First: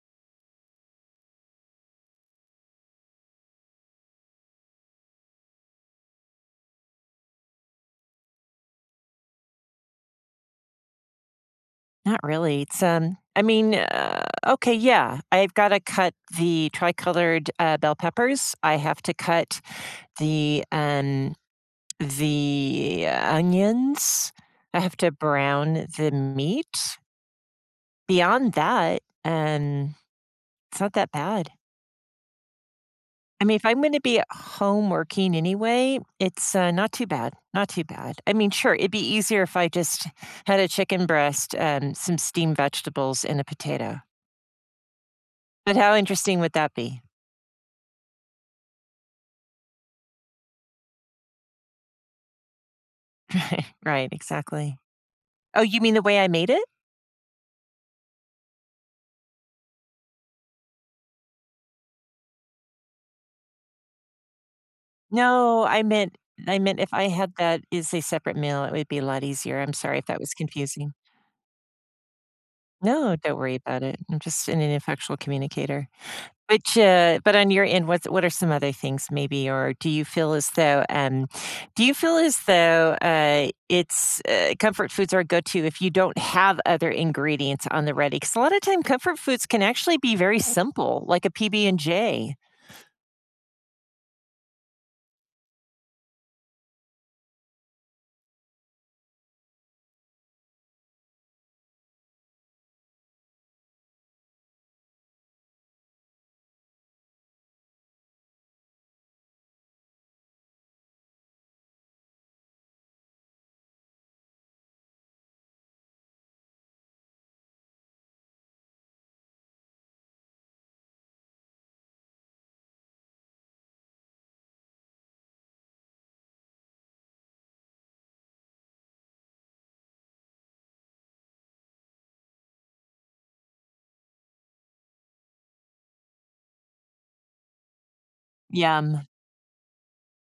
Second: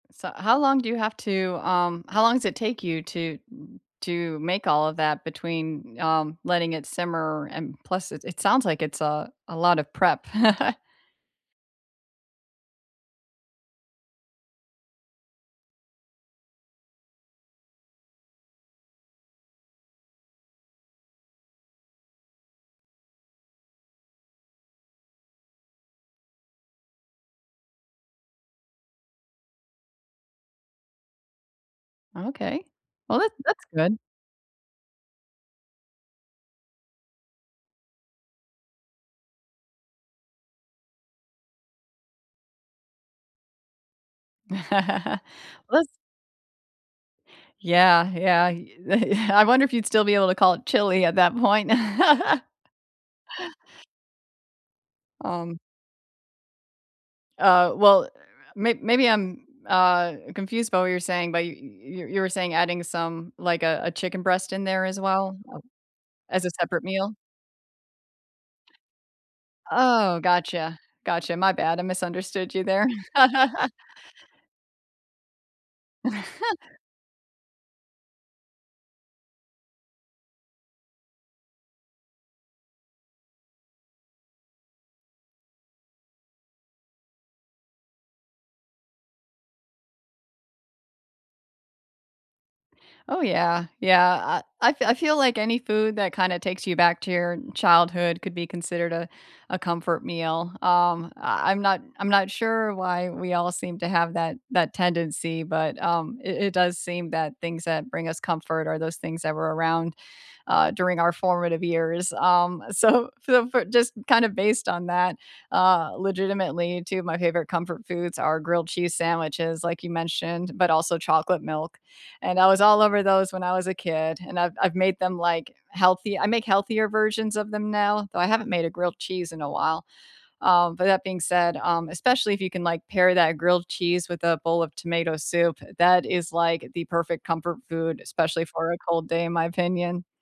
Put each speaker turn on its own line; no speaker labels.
So, how long do you have to, um how long does it take you to, mm, to make all of that between, um, letting it simmer, and plus, it it sounds like it's, uh, a lot of prep.
Not really. It's, um, I mean, uh okay, yeah. I've gotta cut the tri-colored, uh, bell peppers. I have to cut the, um, the onions. I have to brown the meat beyond that, um, it's not that bad.
Okay. Well, that
I mean,
that's
if I'm
good.
gonna be home working anyway, it's, uh, not too bad. Not too bad. I mean, sure. It'd be easier if I just had a chicken breast and some steamed vegetables and a potato. But
Let's
how interesting would that be?
Yeah, yeah, y I wonder if you'd still be able to call it chili at that point.
Right, exactly.
Um
Oh, you mean the way I made it?
Uh, well, may maybe I'm, uh, confused by what you're saying, but y y you were saying adding some, like, a a chicken breast in there as well Oh
No. I meant
As a
I meant
separate
if I
meal?
had that as a separate meal, it would be a lot easier. I'm sorry if that
Oh,
was
gotcha.
confusing.
Gotcha. My bad. I misunderstood you there.
No. Don't worry about it. I'm just an ineffectual communicator. Which, uh, but on your end, what's what are some other things maybe? Or do you feel as though, um, do you feel as though, uh, it's, uh, comfort foods are a go to if you don't have other ingredients on the ready? 'Cause a lot of time comfort foods can actually be very simple, like a PB and J.
Oh, yeah. Yeah. I I feel I feel like any food that kinda takes you back to your childhood could be considered a a comfort meal. Um, I I'm not I'm not sure why we all seem to have that that tendency, but, um, it it does seem that things that bring us comfort are those things that were around, uh, during our formative years. Um, so f f just kind of based on that, uh, legitimately 2 of my favorite comfort foods are grilled cheese sandwiches, like you mentioned, but also chocolate milk. And I was all over those when I was a kid and I've I've made them like healthy. I make healthier versions of them now, though I haven't made a grilled cheese in a while. Um, but that being said, um, especially if you can, like, pair that grilled cheese with a bowl of tomato soup, that is like the perfect comfort food, especially for a
Yum.
cold day in my opinion.